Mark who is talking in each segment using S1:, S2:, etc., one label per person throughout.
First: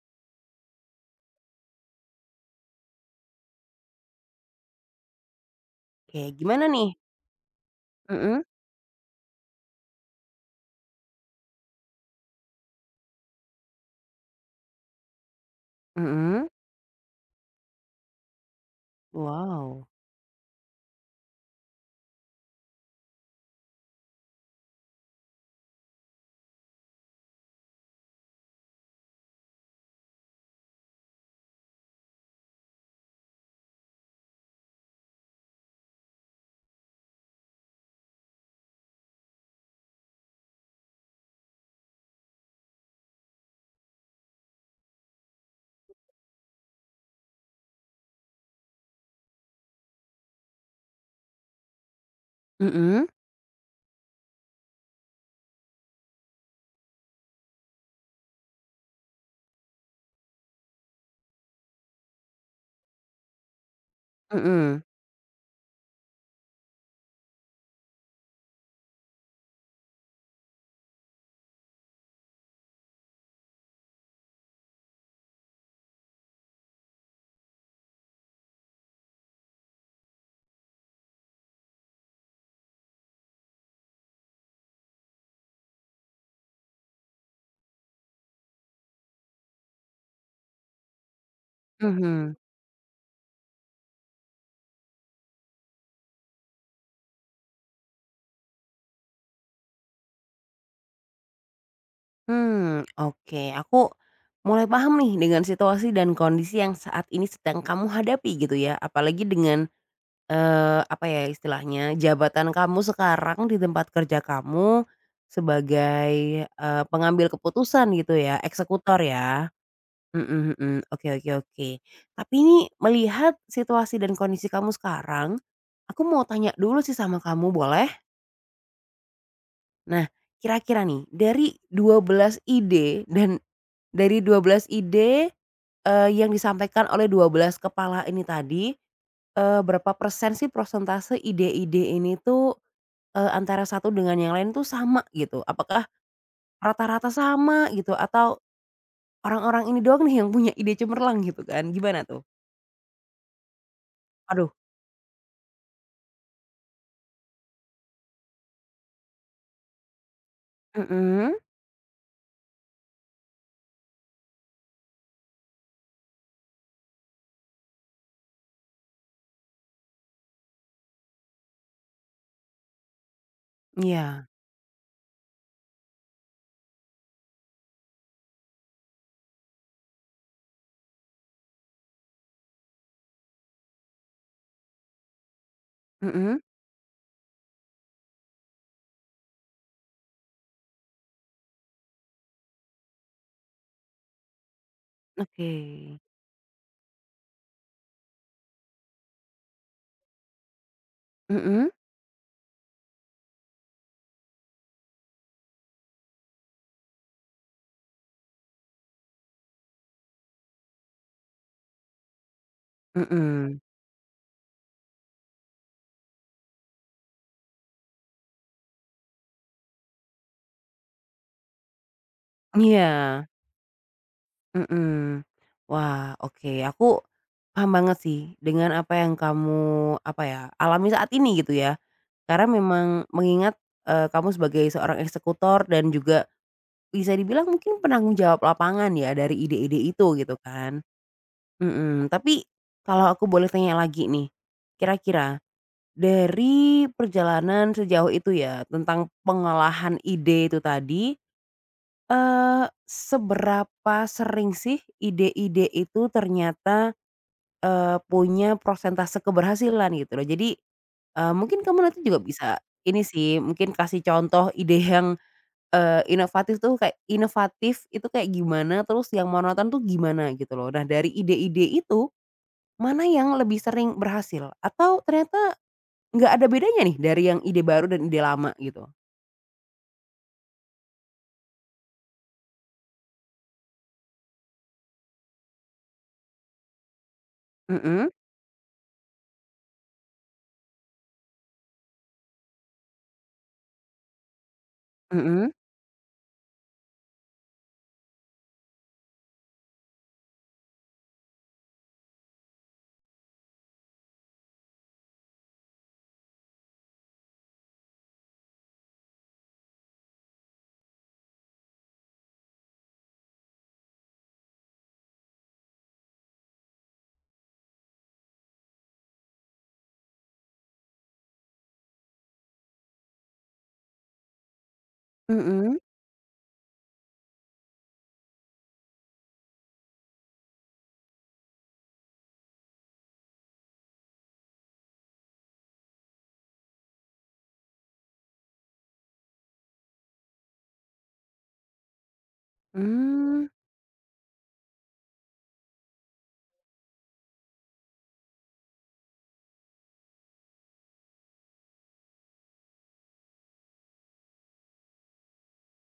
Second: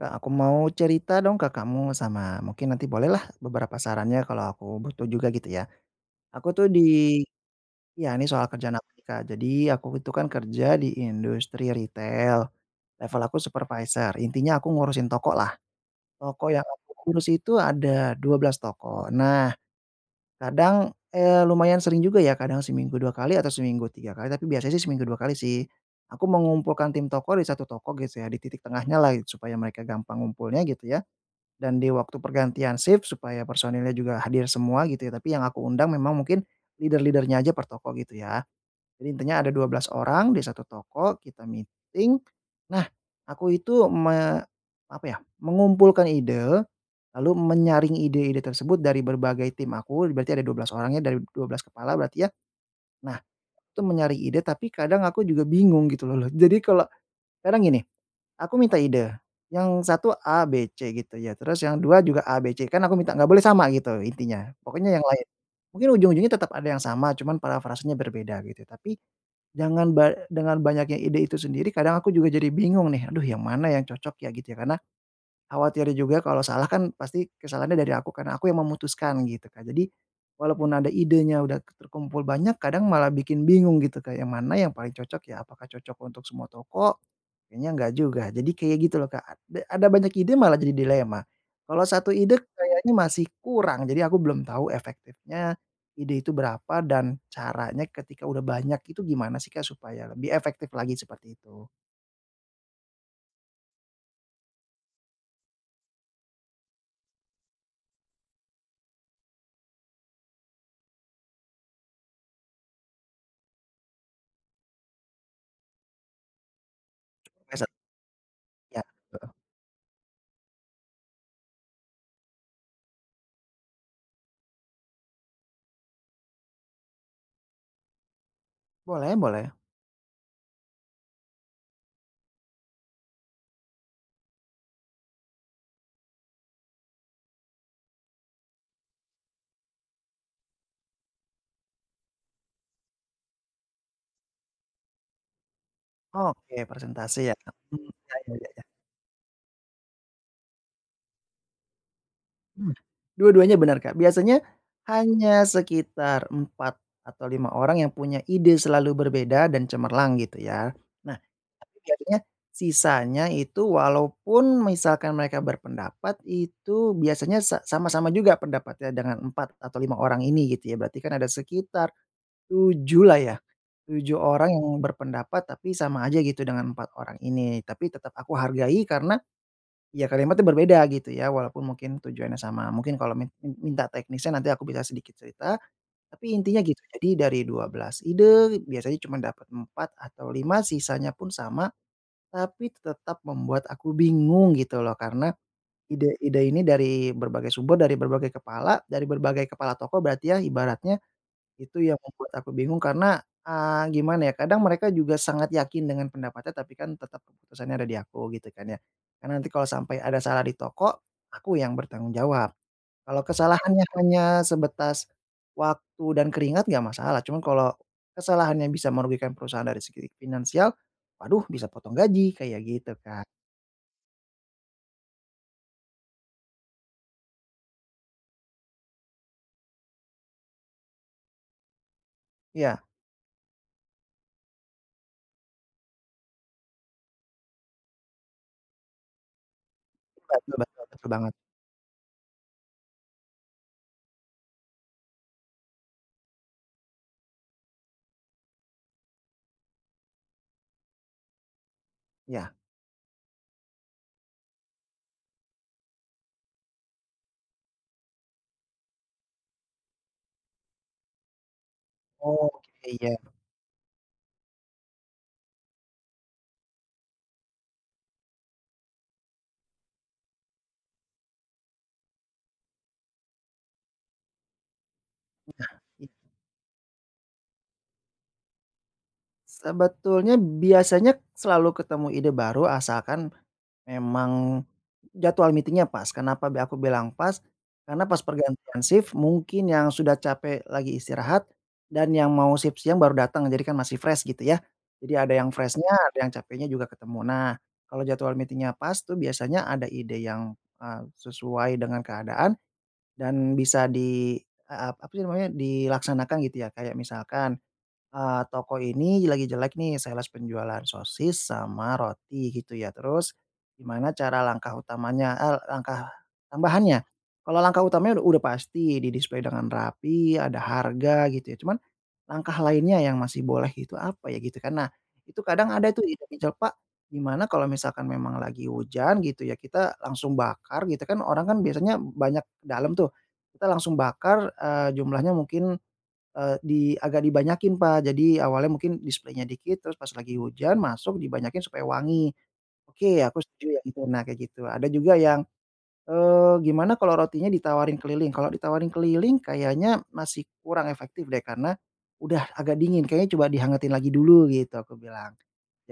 S1: Kak, aku mau cerita dong ke kamu sama mungkin nanti bolehlah beberapa sarannya kalau aku butuh juga gitu ya.
S2: Oke,
S1: Aku
S2: gimana
S1: tuh di
S2: nih?
S1: Ya, ini
S2: Mhm
S1: soal kerjaan aku nih, Kak. Jadi aku itu kan kerja di industri retail, level aku supervisor. Intinya aku ngurusin toko lah.
S2: mhm.
S1: Toko yang aku urus itu ada 12 toko. Nah,
S2: Wow.
S1: kadang, eh, lumayan sering juga ya, kadang seminggu dua kali atau seminggu tiga kali, tapi biasanya sih seminggu dua kali sih. Aku mengumpulkan tim toko di satu toko gitu ya, di titik tengahnya lah supaya mereka gampang ngumpulnya gitu ya, dan di waktu pergantian shift supaya personilnya juga hadir semua gitu ya, tapi yang aku undang memang mungkin leader leadernya aja per toko gitu ya. Jadi intinya ada 12 orang di satu toko, kita meeting. Nah, aku itu apa ya, mengumpulkan ide, lalu menyaring ide-ide tersebut dari berbagai tim aku, berarti ada 12 orangnya dari 12 kepala berarti ya.
S2: Mhm
S1: Nah, itu menyaring ide tapi kadang aku juga bingung gitu loh. Jadi kalau kadang gini, aku minta ide, yang satu A, B, C gitu ya, terus yang dua juga A, B, C, kan aku minta nggak boleh sama gitu intinya,
S2: mhm.
S1: pokoknya yang lain. Mungkin ujung-ujungnya tetap ada yang sama, cuman parafrasenya berbeda gitu, tapi jangan ba dengan banyaknya ide itu sendiri kadang aku juga jadi bingung nih, aduh yang mana yang cocok ya gitu ya, karena khawatir juga kalau salah kan pasti kesalahannya dari aku, karena aku yang memutuskan gitu, kan. Jadi, walaupun ada idenya udah terkumpul banyak kadang malah bikin bingung gitu, kayak yang mana yang paling cocok ya, apakah cocok untuk semua toko kayaknya enggak juga. Jadi kayak gitu loh, Kak, ada banyak ide malah jadi dilema. Kalau satu
S2: Mhm.
S1: ide kayaknya masih kurang, jadi aku belum tahu efektifnya ide itu berapa dan caranya ketika udah banyak itu gimana sih, Kak, supaya lebih efektif lagi seperti itu.
S2: Oke, aku mulai paham nih dengan situasi dan kondisi yang saat ini sedang kamu hadapi gitu ya. Apalagi dengan, apa ya istilahnya, jabatan kamu sekarang di tempat kerja kamu sebagai, pengambil
S1: Oke,
S2: keputusan gitu ya,
S1: ya,
S2: eksekutor
S1: heeh.
S2: ya? Mhm mhm. Oke oke oke. Tapi ini melihat situasi dan kondisi kamu sekarang, aku mau tanya dulu sih sama kamu boleh?
S1: Boleh boleh.
S2: Nah, kira-kira nih dari 12 ide dan dari 12 ide, yang disampaikan oleh 12 kepala ini tadi, berapa persen sih prosentase ide-ide ini tuh, antara satu dengan yang lain tuh sama gitu? Apakah
S1: Oke,
S2: rata-rata
S1: presentasi ya, Kak.
S2: sama
S1: Mmm,
S2: gitu
S1: ya
S2: atau
S1: ya ya.
S2: orang-orang ini doang nih yang punya ide cemerlang gitu kan? Gimana tuh?
S1: Mmm, Dua-duanya benar, Kak. Biasanya
S2: Aduh.
S1: hanya sekitar 4 atau 5 orang yang punya ide selalu berbeda dan cemerlang gitu ya. Nah,
S2: Mhm,
S1: tapi biasanya sisanya itu walaupun misalkan mereka berpendapat itu biasanya sama-sama juga pendapatnya dengan 4 atau 5 orang ini gitu ya. Berarti kan ada sekitar 7 lah ya, 7
S2: iya,
S1: orang yang berpendapat tapi sama aja gitu dengan 4 orang ini. Tapi tetap aku hargai karena iya kalimatnya berbeda gitu ya, walaupun mungkin tujuannya sama. Mungkin kalau minta teknisnya nanti aku bisa sedikit cerita, tapi
S2: mhm,
S1: intinya gitu. Jadi dari 12 ide biasanya cuma dapat 4 atau 5. Sisanya pun sama, tapi tetap membuat aku bingung gitu loh. Karena
S2: oke,
S1: ide-ide ini dari berbagai sumber, dari berbagai kepala toko. Berarti ya ibaratnya.
S2: mhm
S1: Itu yang membuat aku bingung karena, gimana ya, kadang mereka juga sangat yakin dengan pendapatnya, tapi kan tetap keputusannya ada di aku gitu kan ya. Karena nanti kalau sampai ada salah di toko, aku yang bertanggung jawab. Kalau
S2: mhm,
S1: kesalahannya hanya sebatas waktu dan keringat nggak masalah, cuman kalau kesalahannya bisa merugikan perusahaan dari segi finansial, waduh bisa potong gaji, kayak
S2: iya,
S1: gitu, kan.
S2: mhm. Wah, oke, aku paham banget sih dengan apa yang kamu, apa ya, alami saat ini gitu ya. Karena
S1: Iya,
S2: memang mengingat, kamu sebagai seorang eksekutor dan juga bisa dibilang mungkin penanggung jawab lapangan ya dari ide-ide itu gitu
S1: betul
S2: kan,
S1: betul betul banget.
S2: mhm. Tapi kalau aku boleh tanya lagi nih, kira-kira dari perjalanan sejauh itu ya, tentang pengolahan ide itu tadi,
S1: Iya.
S2: seberapa sering sih ide-ide itu ternyata, punya prosentase keberhasilan gitu loh. Jadi, mungkin kamu nanti juga bisa
S1: Oke,
S2: ini
S1: iya.
S2: sih, mungkin kasih contoh ide yang, inovatif tuh kayak inovatif itu kayak gimana, terus yang monoton tuh gimana gitu loh. Nah dari ide-ide itu, mana yang lebih sering berhasil? Atau ternyata
S1: Iya.
S2: nggak ada bedanya nih dari yang ide baru dan ide lama gitu?
S1: Sebetulnya biasanya selalu ketemu ide baru asalkan memang jadwal meeting-nya pas, kenapa aku bilang pas, karena
S2: Mhm
S1: pas pergantian shift mungkin yang sudah capek lagi istirahat dan yang mau shift siang baru datang, jadi kan masih fresh gitu ya. Jadi ada
S2: mhm
S1: yang freshnya, ada yang capeknya juga ketemu. Nah, kalau jadwal meetingnya pas tuh biasanya ada ide yang, sesuai dengan keadaan dan bisa apa sih namanya, dilaksanakan gitu ya. Kayak misalkan toko ini lagi jelek nih sales penjualan sosis sama roti gitu ya, terus gimana cara langkah utamanya langkah tambahannya? Kalau langkah utamanya udah pasti di-display dengan rapi, ada harga gitu ya, cuman langkah lainnya yang masih boleh itu apa ya gitu kan. Nah, itu kadang
S2: mhm,
S1: ada tuh ide-ide, Pak, gimana kalau misalkan memang lagi hujan gitu ya, kita langsung bakar gitu kan, orang kan biasanya banyak ke dalam tuh, kita langsung bakar, jumlahnya mungkin di agak dibanyakin, Pak. Jadi awalnya mungkin displaynya dikit, terus pas lagi hujan masuk dibanyakin supaya wangi. Oke, aku
S2: mmm,
S1: setuju yang itu. Nah, kayak gitu. Ada juga yang, gimana kalau rotinya ditawarin keliling? Kalau ditawarin keliling kayaknya masih kurang efektif deh, karena udah agak dingin, kayaknya coba dihangatin lagi dulu gitu, aku bilang.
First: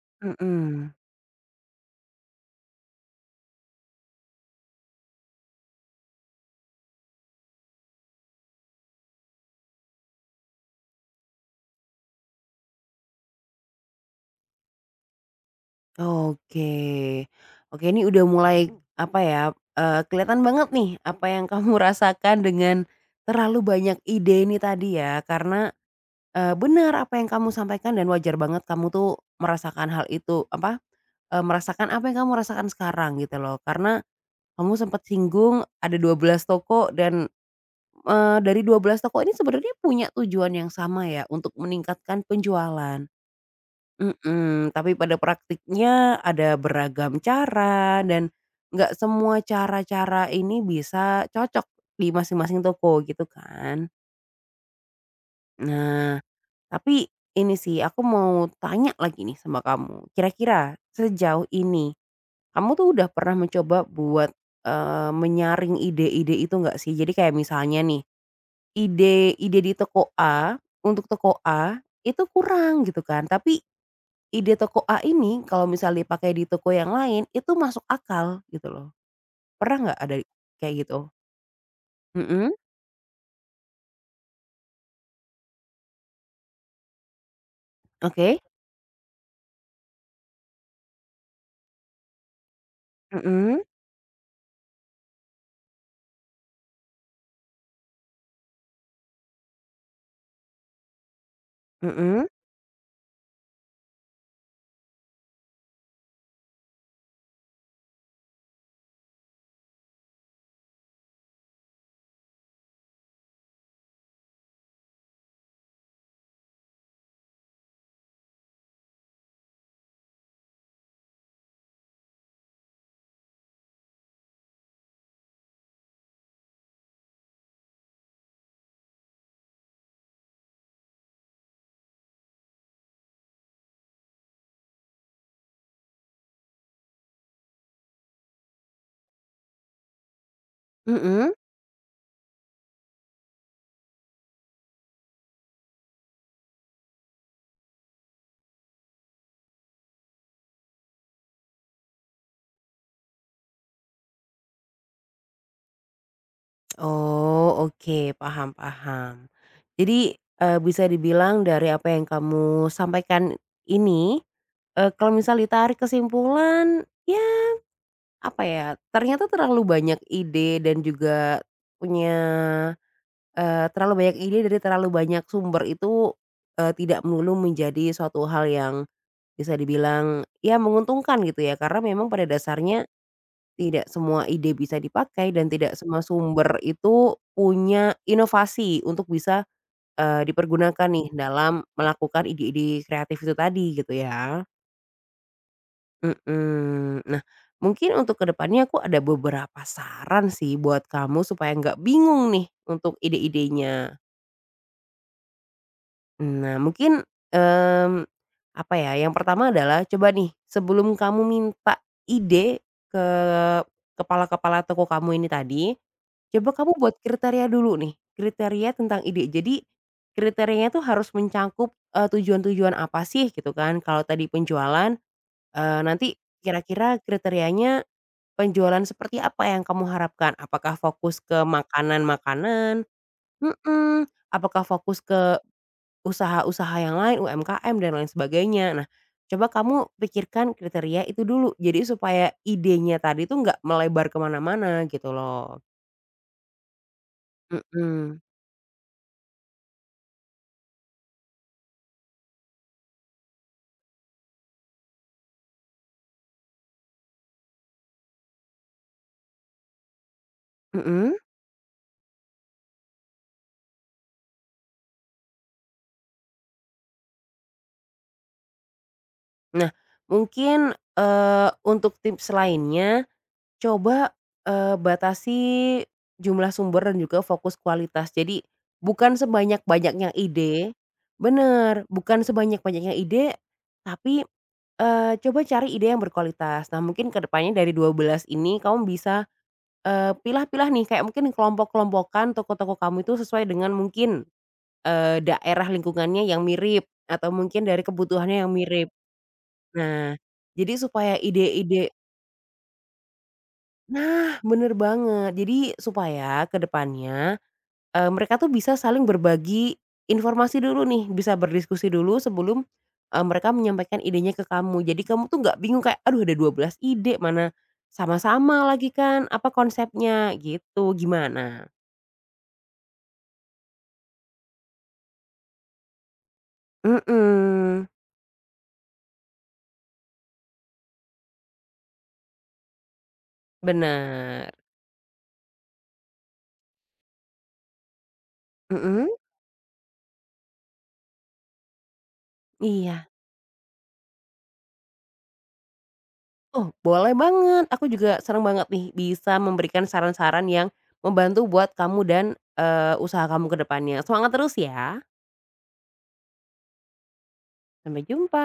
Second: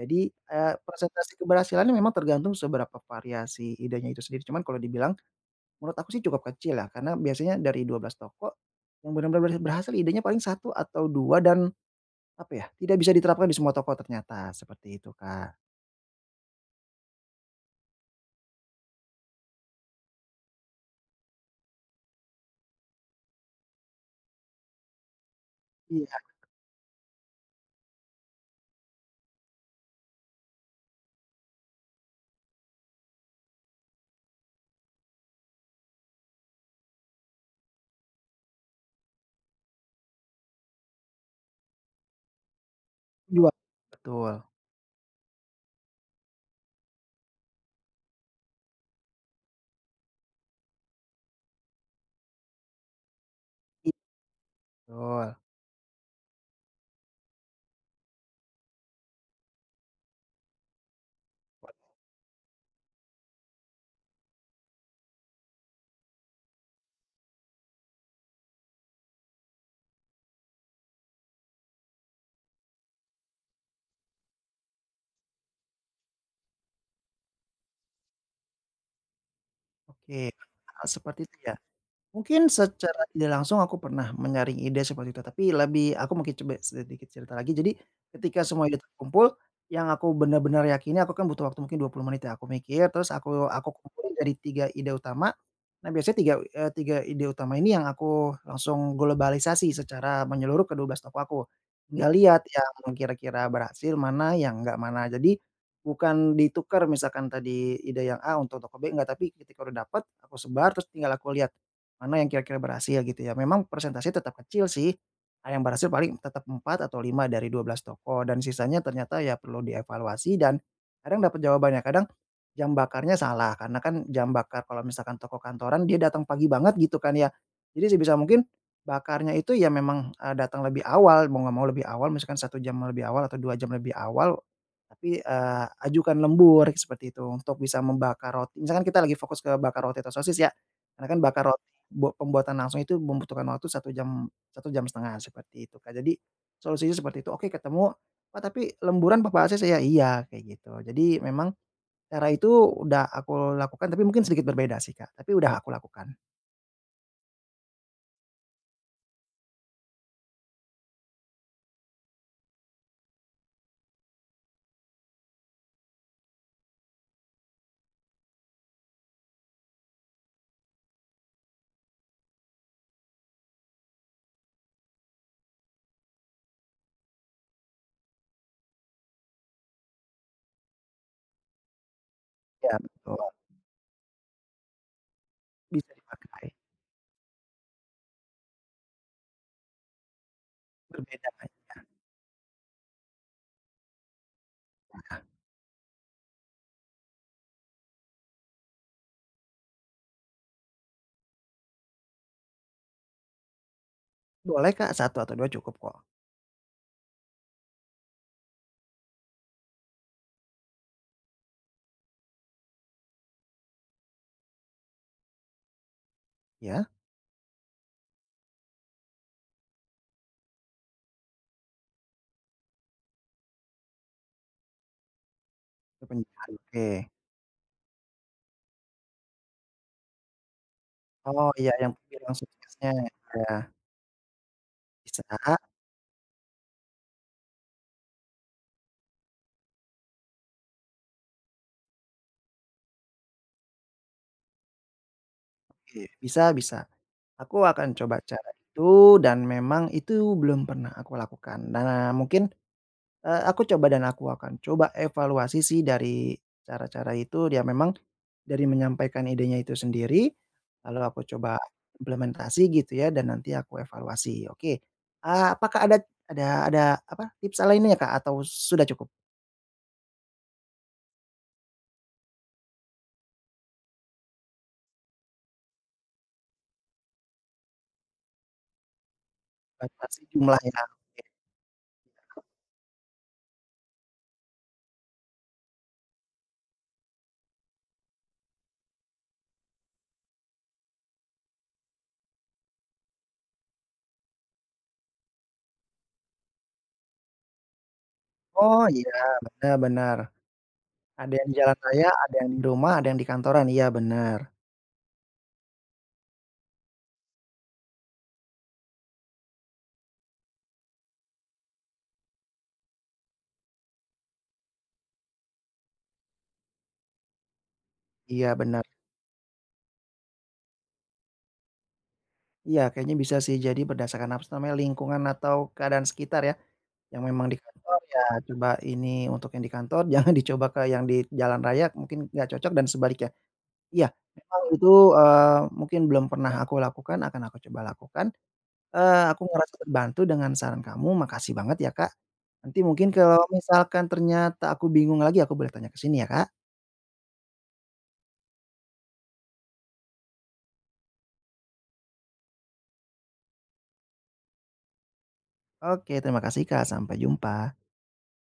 S1: Jadi,
S2: mhm.
S1: presentasi keberhasilannya memang tergantung seberapa variasi idenya itu sendiri. Cuman kalau dibilang menurut aku sih cukup kecil ya, karena biasanya dari 12 toko, yang benar-benar berhasil idenya paling satu atau 2 dan apa ya, tidak bisa diterapkan di semua toko ternyata, seperti itu Kak.
S2: Oke oke ini udah mulai apa ya, kelihatan banget nih apa yang kamu rasakan dengan terlalu banyak ide ini tadi ya karena,
S1: Iya,
S2: benar apa yang kamu sampaikan dan wajar banget kamu tuh merasakan hal itu apa, merasakan apa yang kamu rasakan sekarang gitu loh karena kamu sempat singgung ada 12 toko dan dari 12 toko ini sebenarnya punya tujuan yang sama ya untuk meningkatkan penjualan.
S1: jual betul,
S2: Mhm, tapi pada praktiknya ada beragam cara dan nggak semua cara-cara ini bisa cocok di masing-masing toko gitu kan.
S1: betul.
S2: Nah, tapi ini sih aku mau tanya lagi nih sama kamu, kira-kira sejauh ini kamu tuh udah pernah mencoba buat, menyaring ide-ide itu nggak sih? Jadi kayak misalnya nih ide ide di toko A, untuk toko A, itu kurang gitu kan, tapi ide toko A ini kalau misalnya dipakai di toko yang lain, itu masuk akal gitu loh. Pernah nggak ada
S1: Oke,
S2: kayak
S1: hal
S2: gitu?
S1: seperti itu ya. Mungkin
S2: Mhm,
S1: secara tidak langsung aku pernah menyaring ide seperti itu, tapi lebih aku mungkin coba sedikit cerita lagi. Jadi
S2: oke,
S1: ketika semua ide terkumpul, yang aku benar-benar yakini aku kan butuh waktu mungkin 20 menit ya, aku mikir terus aku
S2: mhm
S1: aku kumpulin dari 3 ide utama. Nah, biasanya 3 ide utama ini yang aku langsung globalisasi secara menyeluruh ke 12 toko aku. Tinggal
S2: mhm
S1: lihat yang kira-kira berhasil, mana yang enggak mana. Jadi bukan ditukar misalkan tadi ide yang A untuk toko B, enggak, tapi ketika udah dapat aku sebar terus tinggal aku lihat mana yang kira-kira berhasil gitu ya. Memang persentase tetap kecil sih, yang berhasil paling tetap 4 atau 5 dari 12 toko dan sisanya ternyata ya perlu dievaluasi dan kadang dapat jawabannya, kadang jam bakarnya salah karena kan jam bakar kalau misalkan toko kantoran dia datang pagi banget gitu kan ya. Jadi sebisa mungkin bakarnya itu ya memang, datang lebih awal, mau nggak mau lebih awal misalkan 1 jam lebih awal atau 2 jam lebih awal, tapi, ajukan lembur seperti itu untuk bisa membakar roti misalkan kita lagi fokus ke bakar roti atau sosis ya, karena kan
S2: mhm.
S1: bakar roti pembuatan langsung itu membutuhkan waktu 1 jam 1 jam setengah seperti itu, Kak. Jadi solusinya seperti itu, oke ketemu, "Pak, tapi lemburan papa ACC saya." "Iya," kayak gitu. Jadi memang cara itu udah aku lakukan tapi mungkin sedikit berbeda sih, Kak, tapi udah aku lakukan.
S2: Oh, oke, paham paham. Jadi, bisa dibilang dari apa yang kamu sampaikan ini, kalau misal ditarik kesimpulan, ya apa ya, ternyata terlalu banyak ide dan juga punya, terlalu banyak ide dari terlalu banyak sumber itu, tidak melulu menjadi suatu hal yang bisa dibilang, ya menguntungkan gitu ya. Karena memang pada
S1: Ya
S2: dasarnya
S1: betul,
S2: tidak semua ide bisa dipakai dan tidak
S1: bisa
S2: semua
S1: dipakai,
S2: sumber itu punya inovasi untuk bisa, dipergunakan nih
S1: berbeda.
S2: dalam melakukan ide-ide kreatif itu tadi gitu ya. Mhm. Nah, mungkin untuk kedepannya aku ada beberapa saran sih buat kamu supaya nggak bingung nih untuk ide-idenya.
S1: Boleh, Kak, satu atau dua cukup kok,
S2: Nah, mungkin, mmm, apa ya, yang pertama adalah coba nih sebelum kamu minta ide ke kepala-kepala toko kamu ini tadi, coba kamu
S1: ya.
S2: buat kriteria dulu nih, kriteria tentang ide. Jadi kriterianya tuh harus mencakup, tujuan-tujuan apa sih gitu kan. Kalau tadi penjualan, nanti
S1: Kepanjangan, oke.
S2: kira-kira kriterianya penjualan seperti apa yang kamu harapkan? Apakah fokus ke
S1: Oh iya yang pilihan
S2: makanan-makanan?
S1: suksesnya, ya
S2: Mhm, apakah fokus
S1: bisa,
S2: ke usaha-usaha yang lain, UMKM dan lain sebagainya? Nah, coba kamu pikirkan kriteria itu dulu, jadi supaya idenya tadi tuh nggak melebar kemana mana gitu loh.
S1: oke, bisa bisa. Aku akan coba
S2: Mhm,
S1: cara itu dan memang itu belum pernah aku lakukan. Nah, mungkin, aku coba dan aku akan coba evaluasi sih dari cara-cara itu, ya memang dari menyampaikan idenya itu sendiri, lalu
S2: mhm.
S1: aku coba implementasi gitu ya dan nanti aku evaluasi. Oke, apakah ada ada apa, tips lainnya Kak atau sudah cukup?
S2: Nah, mungkin, untuk tips lainnya coba, batasi jumlah sumber dan juga fokus kualitas. Jadi bukan sebanyak-banyaknya
S1: Batasi jumlah
S2: ide
S1: ya, oke.
S2: bener, bukan sebanyak-banyaknya ide, tapi, coba cari ide yang berkualitas. Nah mungkin kedepannya dari 12 ini kamu bisa, pilah-pilah nih kayak mungkin kelompok-kelompokan toko-toko kamu itu sesuai dengan mungkin, daerah lingkungannya yang mirip atau mungkin dari kebutuhannya yang
S1: Oh
S2: mirip.
S1: iya,
S2: Nah,
S1: benar-benar.
S2: jadi supaya
S1: Ada yang di jalan
S2: ide-ide.
S1: raya, ada yang di rumah, ada yang di kantoran, iya
S2: Nah,
S1: benar.
S2: bener banget. Jadi supaya ke depannya, mereka tuh bisa saling berbagi informasi dulu nih, bisa berdiskusi dulu sebelum, mereka menyampaikan idenya ke kamu. Jadi kamu tuh nggak bingung kayak, "Aduh ada 12 ide, mana
S1: Iya
S2: sama-sama
S1: benar.
S2: lagi kan, apa konsepnya?" Gitu, gimana?
S1: Iya, kayaknya bisa sih. Jadi berdasarkan apa sih namanya, lingkungan atau keadaan sekitar ya, yang memang di
S2: Mhm,
S1: kantor ya coba ini untuk yang di kantor, jangan dicoba ke yang di jalan raya mungkin nggak cocok dan sebaliknya. Iya,
S2: bener.
S1: memang itu, mungkin belum pernah aku lakukan, akan aku coba lakukan.
S2: Mhm,
S1: Aku ngerasa terbantu dengan saran kamu, makasih banget ya, Kak. Nanti
S2: iya.
S1: mungkin kalau misalkan ternyata aku bingung lagi, aku boleh tanya ke sini ya, Kak?
S2: Oh, boleh banget. Aku juga seneng banget nih bisa memberikan saran-saran yang membantu buat kamu dan, usaha kamu ke depannya. Semangat terus ya.
S1: Oke, terima kasih, Kak. Sampai jumpa.
S2: Sampai jumpa.